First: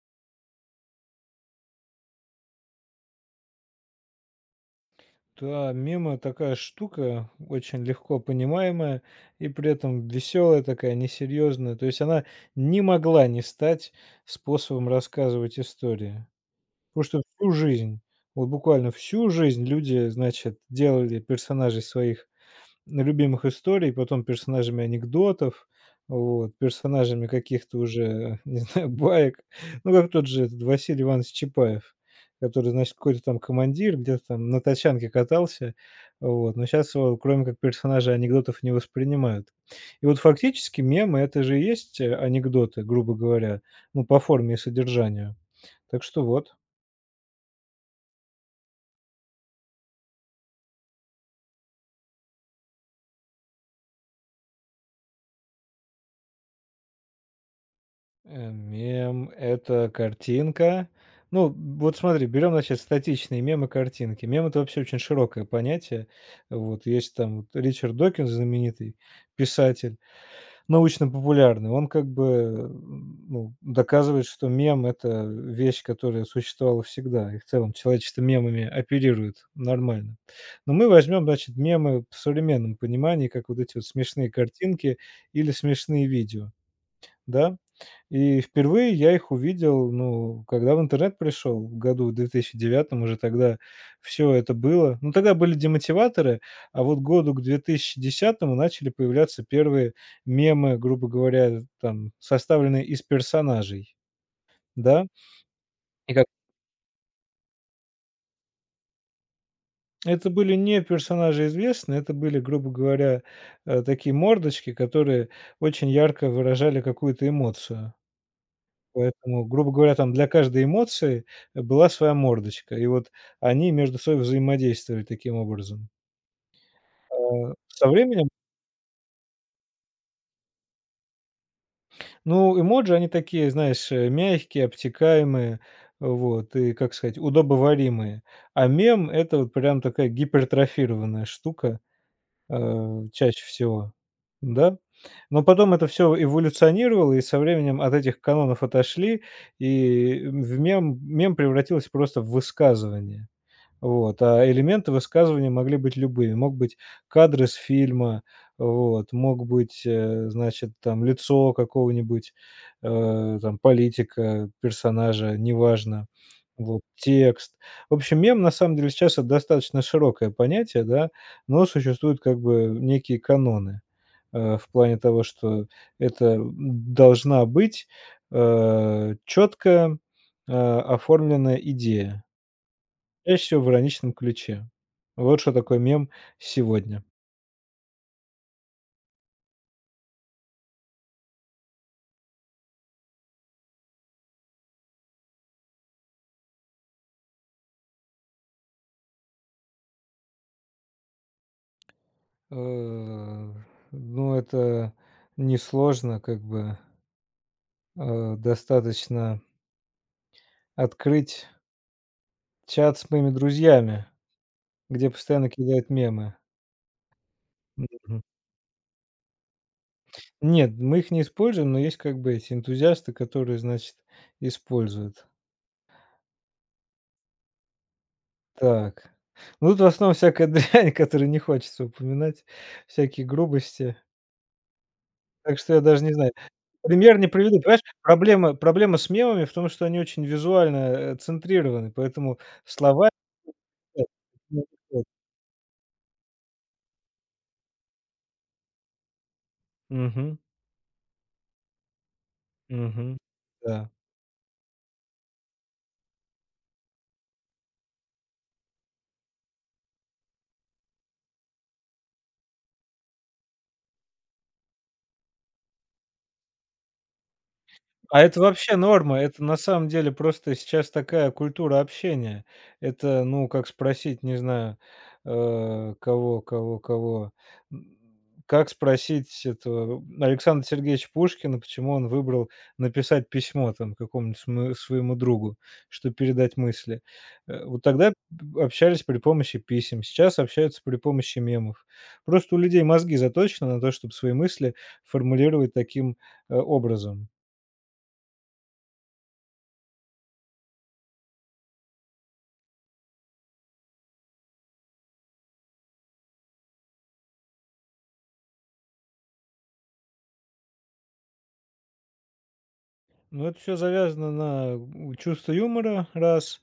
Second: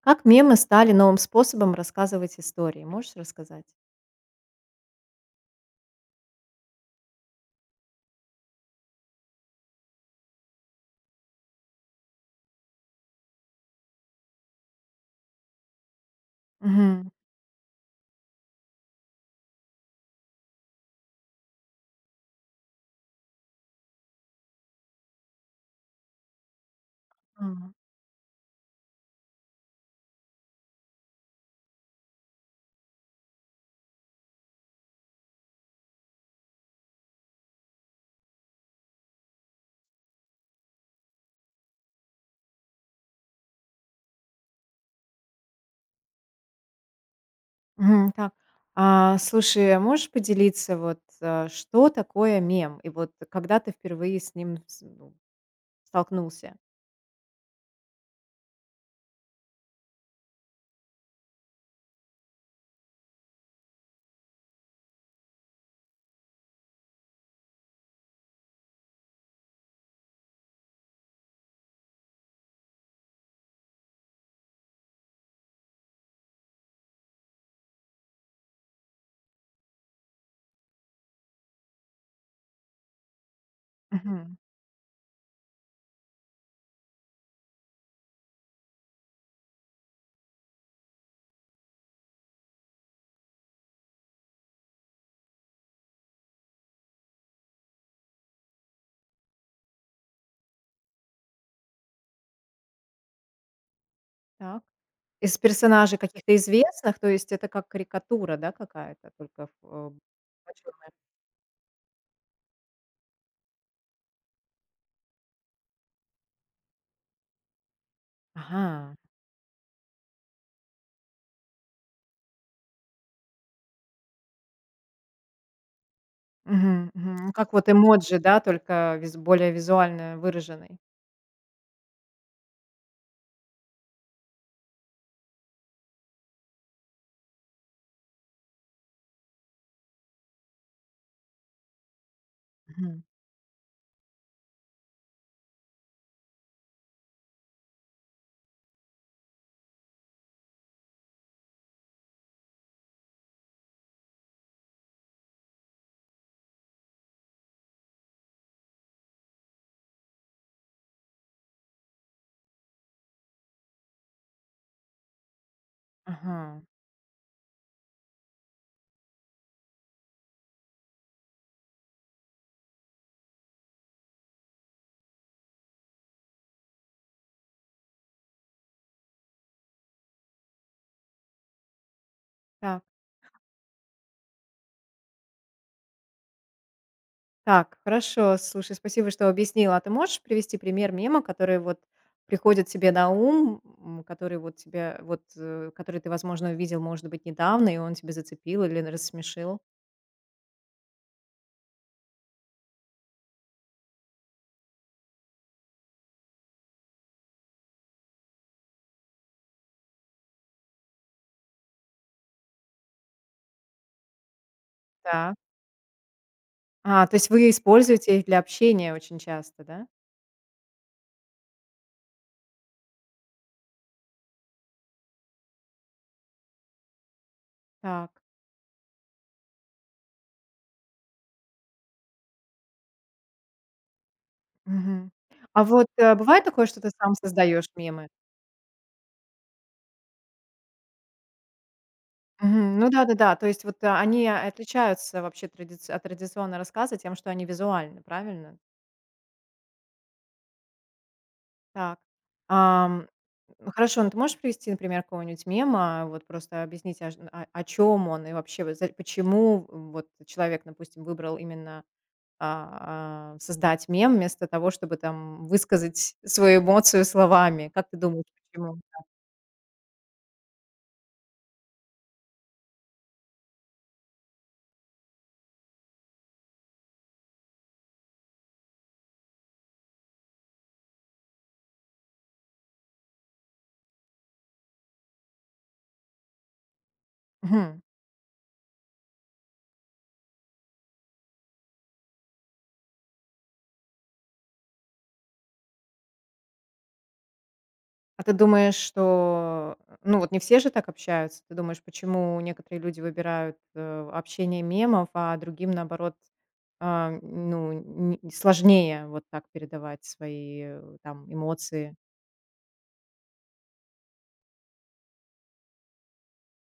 Как мемы стали новым способом рассказывать истории? Можешь рассказать? Да, мемы такая штука, очень легко понимаемая и при этом веселая такая, несерьезная. То есть она не могла не стать способом рассказывать истории. Потому Мгм. что всю жизнь, вот буквально всю жизнь люди, значит, делали персонажей своих любимых историй, потом персонажами анекдотов, вот, персонажами Мгм. каких-то уже, не знаю, баек. Ну, как тот же этот Василий Иванович Чапаев, который, значит, какой-то там командир, где-то там на тачанке катался, вот. Но сейчас его, кроме как персонажа, анекдотов не воспринимают. И вот фактически мемы- это же и есть, анекдоты, грубо говоря, ну, по форме и содержанию. Так что вот. Мгм. Так. А, слушай, а можешь поделиться, вот, а, что такое мем? И вот когда ты впервые с ним столкнулся? Мем- это картинка. Ну, вот смотри, берем, значит, статичные мемы, картинки. Мем- это вообще очень широкое понятие. Вот есть там вот Ричард Докинз, знаменитый писатель, научно-популярный. Он как бы, ну, доказывает, что мем- это вещь, которая существовала всегда, и в целом человечество мемами оперирует нормально. Но мы возьмем, значит, мемы в современном понимании, как вот эти вот смешные Мгм. картинки или смешные видео, да? И впервые я их увидел, ну, когда в интернет пришел, в году в 2009 уже тогда все это было. Ну, тогда были демотиваторы, а вот году к 2010 начали появляться первые мемы, грубо говоря, там, составленные из персонажей, Так. да. Из персонажей И как? каких-то известных, то есть это как карикатура, да, какая-то, только в, Это были не почёмная? персонажи известные, это были, грубо говоря, такие мордочки, которые очень ярко выражали какую-то эмоцию. Ага. Поэтому, грубо говоря, там для каждой эмоции, была своя мордочка. И вот они между собой взаимодействовали таким образом. Мгм, мгм. Ну, как А, вот со эмоджи, временем да, только виз более визуально выраженный. ну, эмоджи, они такие, знаешь, мягкие, обтекаемые, вот, и, как сказать, удобоваримые. А мем- это вот прям такая гипертрофированная штука, Мгм. чаще всего. Да. Но потом это все эволюционировало, и со временем от этих канонов отошли, и, в мем мем превратился просто в высказывание. Вот, а элементы высказывания могли быть любыми. Мог быть кадр из фильма, вот, мог быть, значит, там лицо какого-нибудь, там политика, персонажа, неважно, Ага. вот, текст. В общем, мем на самом деле сейчас- это достаточно широкое понятие, да, но существуют как бы некие каноны, в плане того, что это должна быть, четкая оформленная идея. Так. Чаще всего в ироничном ключе. Вот что такое мем сегодня. Так, хорошо. Слушай, спасибо, что объяснила. А ты можешь привести пример мема, который вот приходит тебе на ум, который вот тебе вот, который ты, возможно, увидел, может быть, недавно, и он тебя зацепил или рассмешил? Э, ну, это несложно, как бы, достаточно открыть чат с моими друзьями, где Так. постоянно кидают мемы. А, то есть вы используете Мгм. их для общения очень часто, да? Нет, мы их не используем, но есть как бы эти энтузиасты, которые, значит, используют. Так. Так. Ну, тут в основном всякая дрянь, которую не хочется упоминать, всякие грубости. Мгм. Так А что я вот, даже не знаю. бывает такое, что ты сам Пример не приведу. создаешь Понимаешь, мемы? проблема с мемами в том, что они очень визуально, центрированы, поэтому Мгм. Ну слова. да-да-да. То есть вот, они отличаются вообще традиц от традиционного рассказа тем, что они визуальны, правильно? Мгм. Так. Ам, Мгм. ну, Да. хорошо, ну, ты можешь привести, например, какого-нибудь мема, вот просто объяснить, аж а о чем он и вообще вот за почему вот человек, допустим, выбрал именно, а, создать мем вместо того, чтобы там высказать свою эмоцию словами? Как ты А думаешь, это вообще почему? норма. Это на самом деле просто сейчас такая культура общения. Это, ну, как спросить, не знаю, кого. М, Как спросить этого Александра Сергеевича Пушкина, почему он выбрал написать письмо там какому-нибудь своему другу, что передать мысли. Мгм. Вот тогда общались при помощи писем, сейчас общаются при помощи мемов. Просто у людей мозги заточены на то, чтобы свои мысли формулировать таким образом. А ты думаешь, что, ну, вот не все же так общаются? Ты думаешь, почему некоторые люди выбирают, общение мемов, а другим, наоборот, а, ну, н не сложнее вот так передавать свои, там эмоции? Ну, это все завязано на чувство юмора, раз,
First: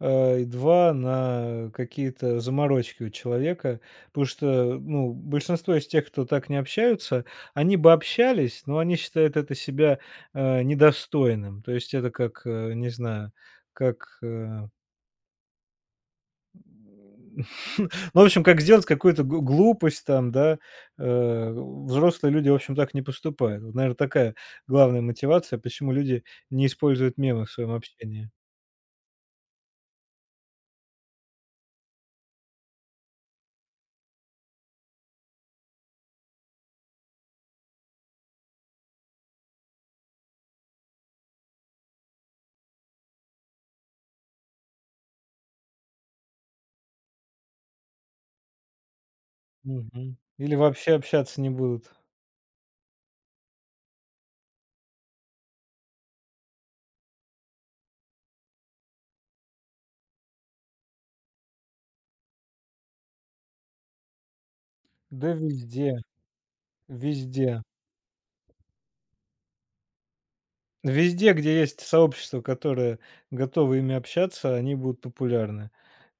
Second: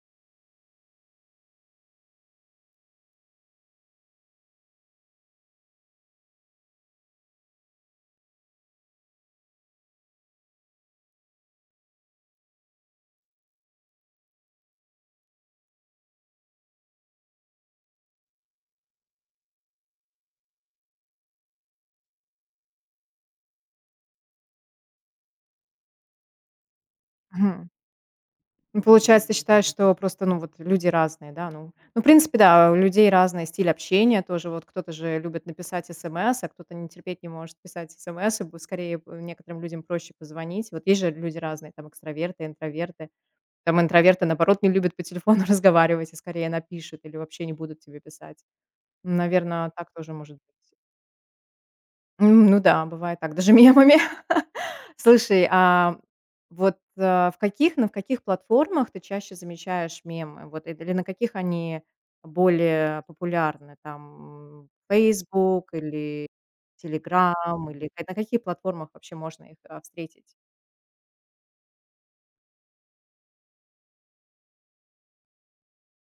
и 2 на какие-то заморочки у человека. Потому что, ну, большинство из тех, кто так не общаются, они бы общались, но они считают это себя, недостойным. То есть это как, не знаю, как, ну, в общем, как сделать какую-то гл глупость там, да. Взрослые люди, в общем, так не поступают. Вот, наверно, такая главная мотивация, почему люди не используют мемы в Мгм. своем общении. Ну, получается, ты считаешь, что просто, ну, вот люди разные, да? Ну, в принципе, да, у людей разный стиль общения тоже. Вот кто-то же любит написать смс, а кто-то не терпеть не может писать смс, и б скорее, некоторым людям проще позвонить. Вот есть же люди разные, там экстраверты, интроверты. Там интроверты, наоборот, не любят по телефону разговаривать и скорее напишут или вообще не будут тебе писать. Наверное, так тоже Мгм. может Или быть. вообще общаться не будут. Ну да, бывает так, даже мемами. Слушай, а вот, а, в каких на каких платформах ты чаще замечаешь мемы? Вот, или на каких они более популярны? Там Да Facebook везде, или Telegram везде. или на каких платформах вообще можно их, встретить? Везде, где есть сообщество, которое готово ими общаться, они будут популярны.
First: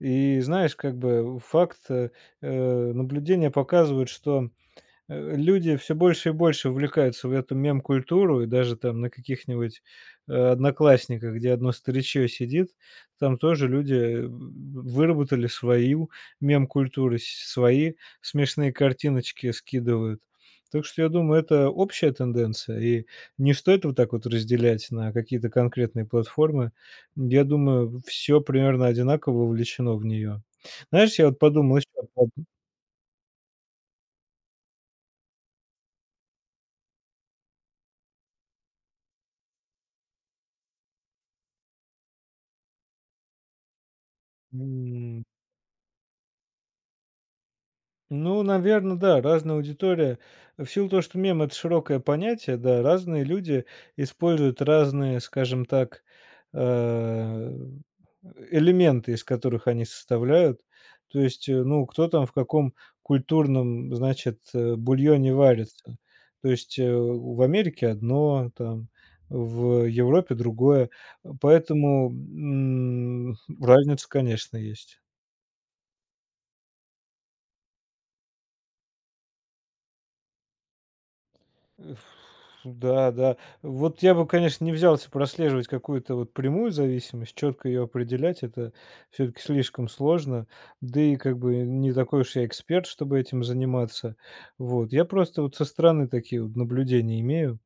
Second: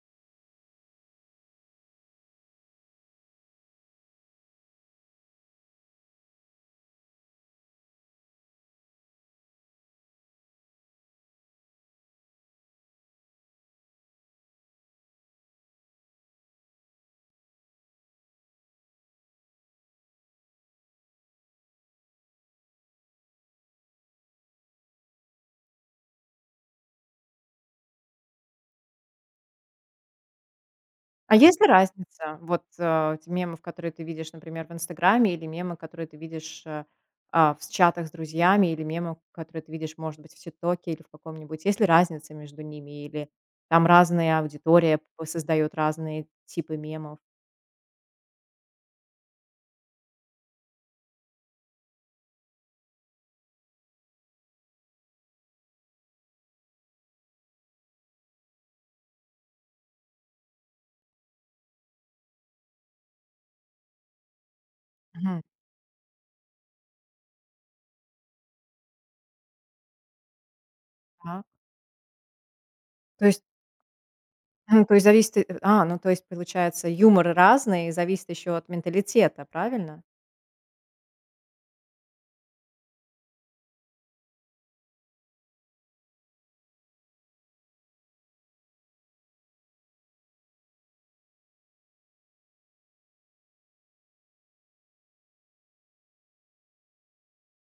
И знаешь, как бы факт, наблюдения показывают, что люди все больше и больше увлекаются в эту мем-культуру, и даже там на каких-нибудь, "Одноклассниках", где одно старичье сидит, там тоже люди, выработали свою мем-культуру, с свои смешные картиночки скидывают. Так что я думаю, это общая тенденция, и не стоит вот так вот разделять на какие-то конкретные платформы. Я думаю, все примерно одинаково вовлечено в нее. Знаешь, я А вот есть ли подумал еще. разница? Вот, те мемов, которые ты видишь, например, в "Инстаграме", или мемы, которые ты видишь, в с чатах с друзьями, или мемы, которые ты видишь, может быть, в "Тиктоке" или в каком-нибудь. Есть ли разница между ними, или там разная аудитория п создаёт разные типы мемов? Ну, наверное, да, разная аудитория. В силу того, что мем- это широкое понятие, да, разные люди используют разные, скажем так, э, элементы, из которых они составляют. То есть, ну, кто там в каком культурном, значит, бульоне Мгм. варится. То есть, в Америке одно, там, в Европе другое. Так. Поэтому, То есть, разница, конечно, м, то есть. есть зависит и ну, то есть, получается, юмор разный, и зависит еще от менталитета, правильно? Э, Да, да. Вот я бы, конечно, не взялся прослеживать какую-то вот прямую зависимость, четко ее определять, это все-таки слишком сложно. Да и как бы не такой уж я эксперт, чтобы этим заниматься. Вот. Я просто вот со стороны такие вот наблюдения имею.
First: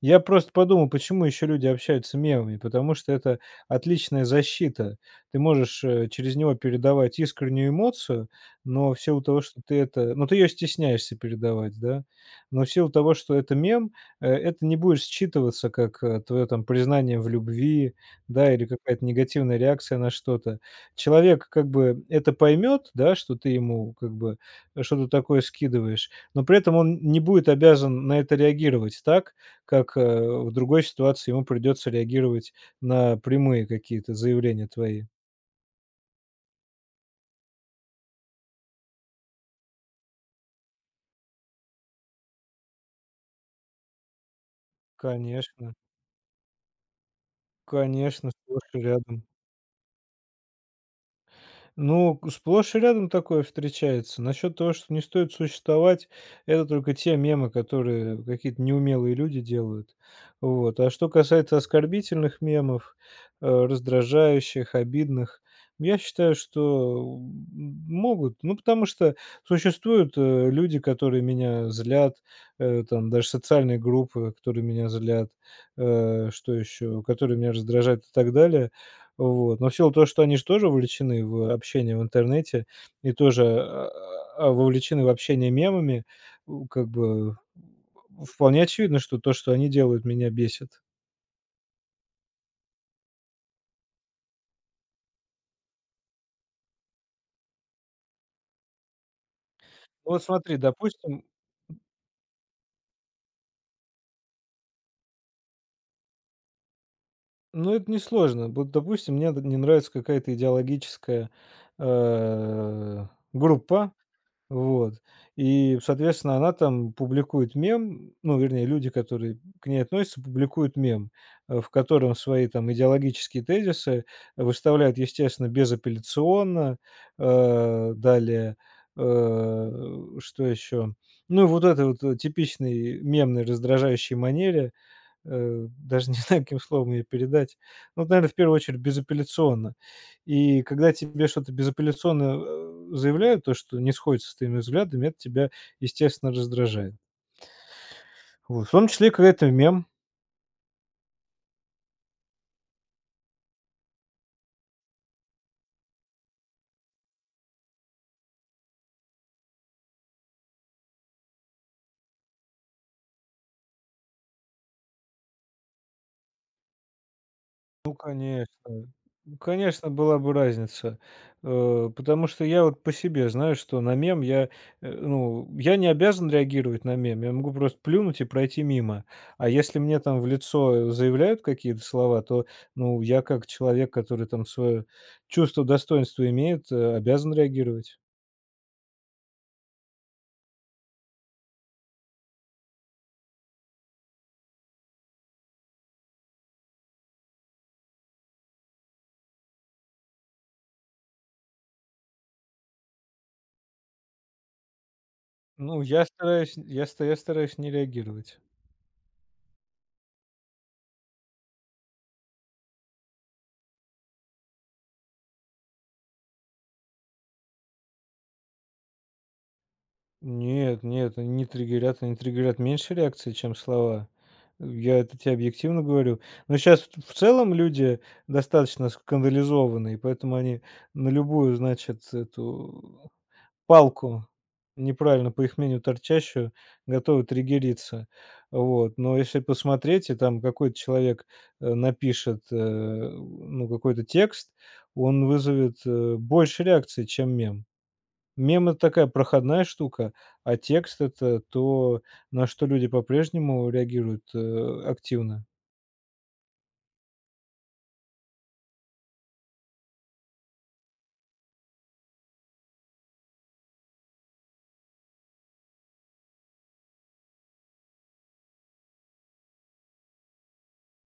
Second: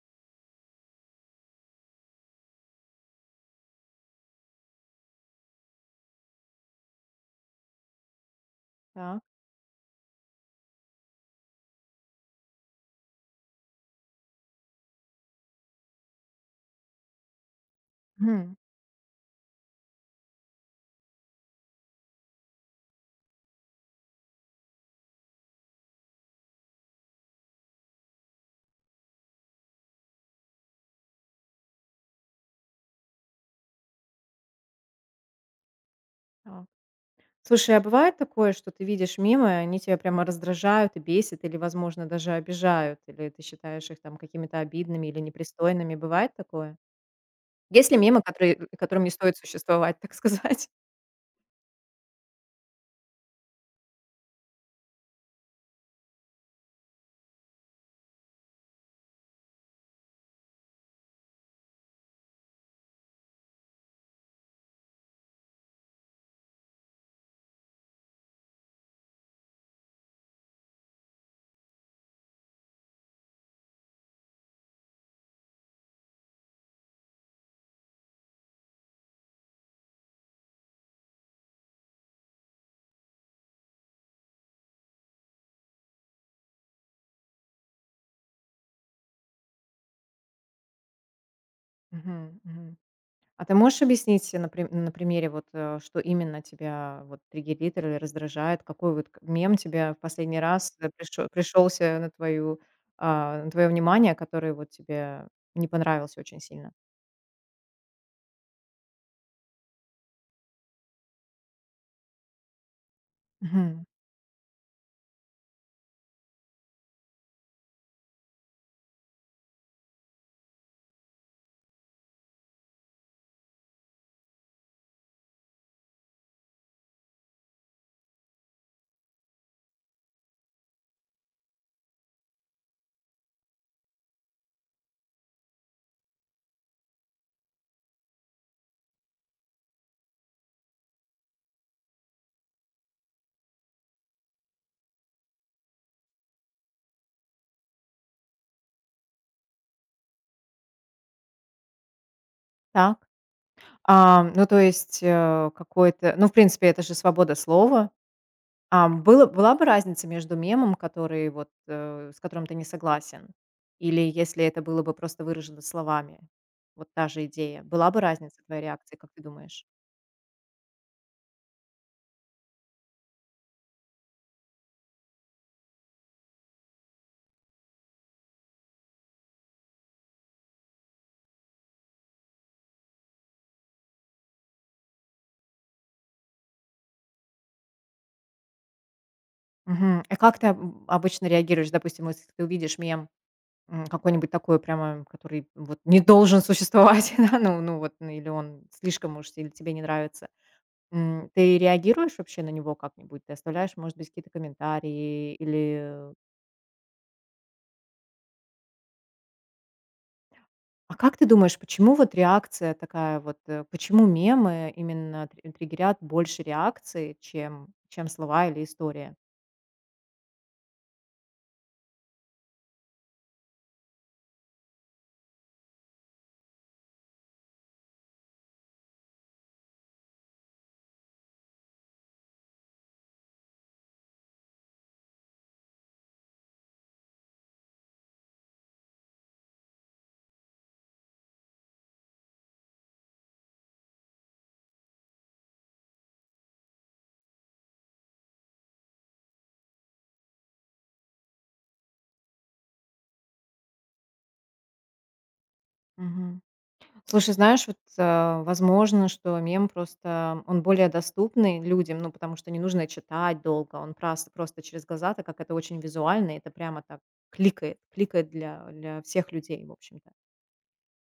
Я просто подумал, почему еще люди общаются мемами, потому что это отличная защита. Ты можешь, через него передавать искреннюю эмоцию, но в Так. силу того, что ты это ну, ты ее стесняешься передавать, да, но в силу того, что это мем, это не будет считываться как, твое там признание в любви, да, Мгм. или какая-то негативная реакция на что-то. Человек как бы это поймет, да, что ты ему как бы что-то такое скидываешь, но при этом он не будет обязан на это реагировать так, как, в другой ситуации ему придется реагировать на прямые какие-то заявления твои. Слушай, а бывает такое, что ты видишь мимо, и они тебя прямо раздражают и бесят, или, возможно, даже обижают, или ты считаешь их там какими-то обидными или Конечно, непристойными? Бывает такое? Есть ли мемы, конечно, сплошь и которым не рядом. стоит существовать, так сказать? Ну, сплошь и рядом такое встречается. Насчет того, что не стоит существовать, это только те мемы, которые какие-то неумелые люди делают. Вот. А что касается оскорбительных мемов, раздражающих, обидных, я считаю, что могут. Ну, потому что существуют люди, которые меня злят, там даже социальные группы, которые меня злят, что еще, которые меня раздражают и так далее. Вот. Но в силу того, что они же тоже вовлечены в общение в интернете и тоже, вовлечены в общение мемами, у как бы вполне очевидно, что то, что они делают, меня бесит. Мгм, мгм. А ты можешь объяснить на примере, вот, что именно тебя вот, триггерит или раздражает? Какой вот мем тебя в Ну вот последний смотри, раз допустим, пришелся на твое внимание, который вот тебе не понравился очень сильно? ну это несложно. Вот, допустим, мне д не нравится какая-то идеологическая, э, Мгм. группа. Вот. И, соответственно, она там публикует мем, ну, вернее, люди, которые к ней относятся, публикуют мем, в котором свои там идеологические тезисы выставляют, естественно, безапелляционно. Далее, что еще? Ну, вот это вот типичный мемный раздражающий манере. Даже не знаю, каким словом ее передать. Ну, наверное, в первую очередь безапелляционно. И когда тебе что-то безапелляционно, заявляют, то, что не сходится с твоими взглядами, это тебя, естественно, раздражает. Вот. В том числе, когда это мем. Так. А, ну, то есть, какой-то ну, в принципе, это же свобода слова. А, было была бы разница между мемом, который вот, с которым ты не согласен, или если это было бы просто выражено словами? Вот та же идея. Была Ну, бы разница конечно. твоей реакции, как ты Ну, думаешь? конечно, была бы разница, потому что я вот по себе знаю, что на мем я, ну, я не обязан реагировать на мем, я могу просто плюнуть и пройти мимо. А если мне там в лицо заявляют какие-то слова, то, ну, я как человек, который там свое чувство достоинства имеет, обязан реагировать. Мгм. И как ты об обычно реагируешь, допустим, если ты увидишь мем, какой-нибудь такой прямо, который вот не должен существовать, да, ну вот, ну, или он слишком уж или тебе не нравится? Ты реагируешь вообще на него как-нибудь? Ты оставляешь, может быть, какие-то комментарии Ну, я или стараюсь, я стараюсь не реагировать. А как ты думаешь, почему вот реакция такая вот, почему мемы именно тр триггерят больше реакции, чем слова или история? Нет, нет, они не триггерят, они триггерят меньше реакции, чем слова. Я это тебе объективно говорю. Но сейчас в целом люди достаточно скандализованные, поэтому они на любую, значит, эту палку, неправильно, по их мнению, торчащую, готовы триггериться. Вот. Но если посмотреть, и там какой-то человек напишет ну, какой-то текст, он вызовет больше реакции, чем мем. Мем- это такая проходная штука, а текст- это то, на что люди по-прежнему реагируют, активно. Мгм. Слушай, знаешь, вот, возможно, что мем просто он более доступный людям, ну, потому что не нужно читать долго, он просто через глаза, так как это очень визуально, и это прямо так кликает для всех людей, в общем-то.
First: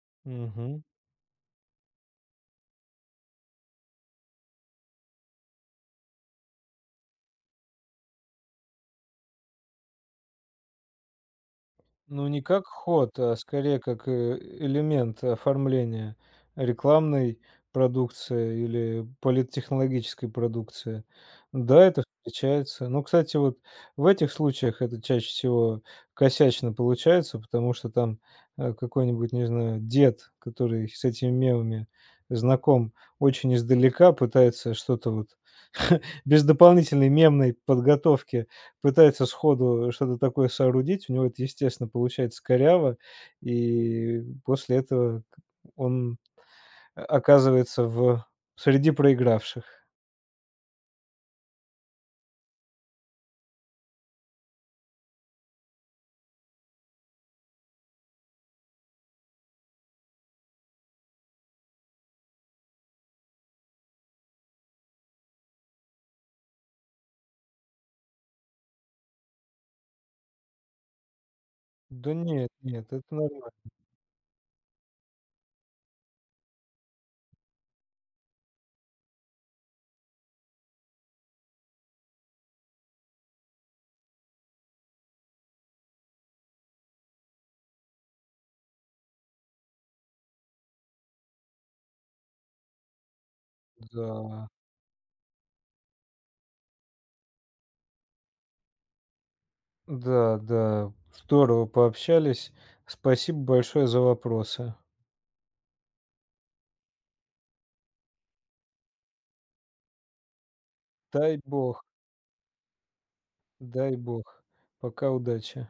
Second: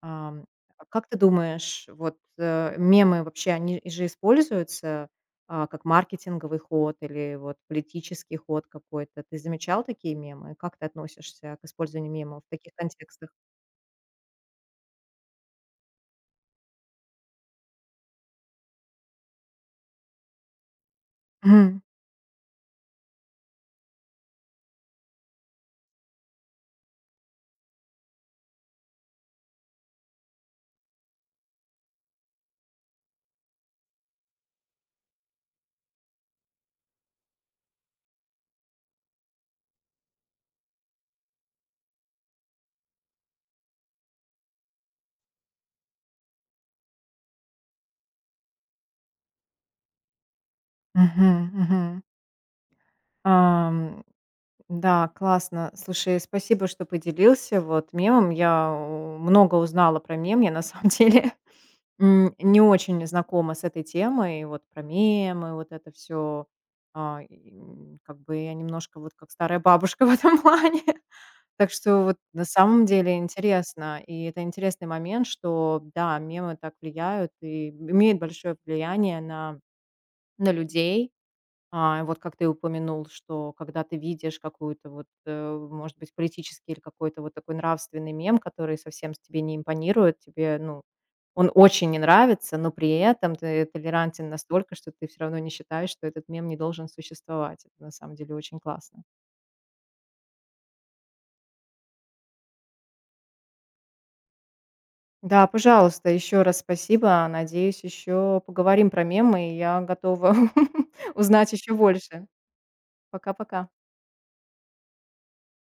Ам, Мгм. а как ты думаешь, вот, мемы вообще, они же используются, как маркетинговый ход или вот политический ход какой-то? Ты замечал такие мемы? Как ты относишься к использованию Ну, не мемов в как таких ход, контекстах? а скорее как, элемент оформления рекламной продукции или политтехнологической продукции. Мгм. Да, это встречается. Но, кстати, вот в этих случаях это чаще всего косячно получается, потому что там, какой-нибудь, не знаю, дед, который с этими мемами знаком очень издалека, пытается что-то вот без дополнительной мемной подготовки пытается сходу что-то такое соорудить, у него это, естественно, получается коряво, и после этого к он оказывается в среди проигравших. Мгм, мгм. Ам, да, классно. Слушай, спасибо, что поделился вот мемом. Я много узнала про мем. Я на самом деле не очень знакома с этой темой, вот про мемы, вот это все, как бы я немножко вот как старая бабушка в этом плане. Так что Да вот на нет, самом нет, это деле нормально, интересно. И это интересный момент, что да, мемы так влияют и имеют большое влияние на людей. А, вот как ты упомянул, что когда ты видишь какую-то вот, может быть, политический или какой-то вот такой нравственный мем, который совсем с тебе не импонирует, тебе, ну, он очень не нравится, но при этом ты толерантен да. настолько, что ты все равно не считаешь, что этот мем не должен существовать. Это на самом деле очень классно. Да, да, здорово пообщались. Спасибо большое за вопросы. Да, пожалуйста, еще раз спасибо. Надеюсь, еще поговорим про мемы, и я готова Дай узнать еще бог, больше. Пока-пока. дай бог. Пока, удачи.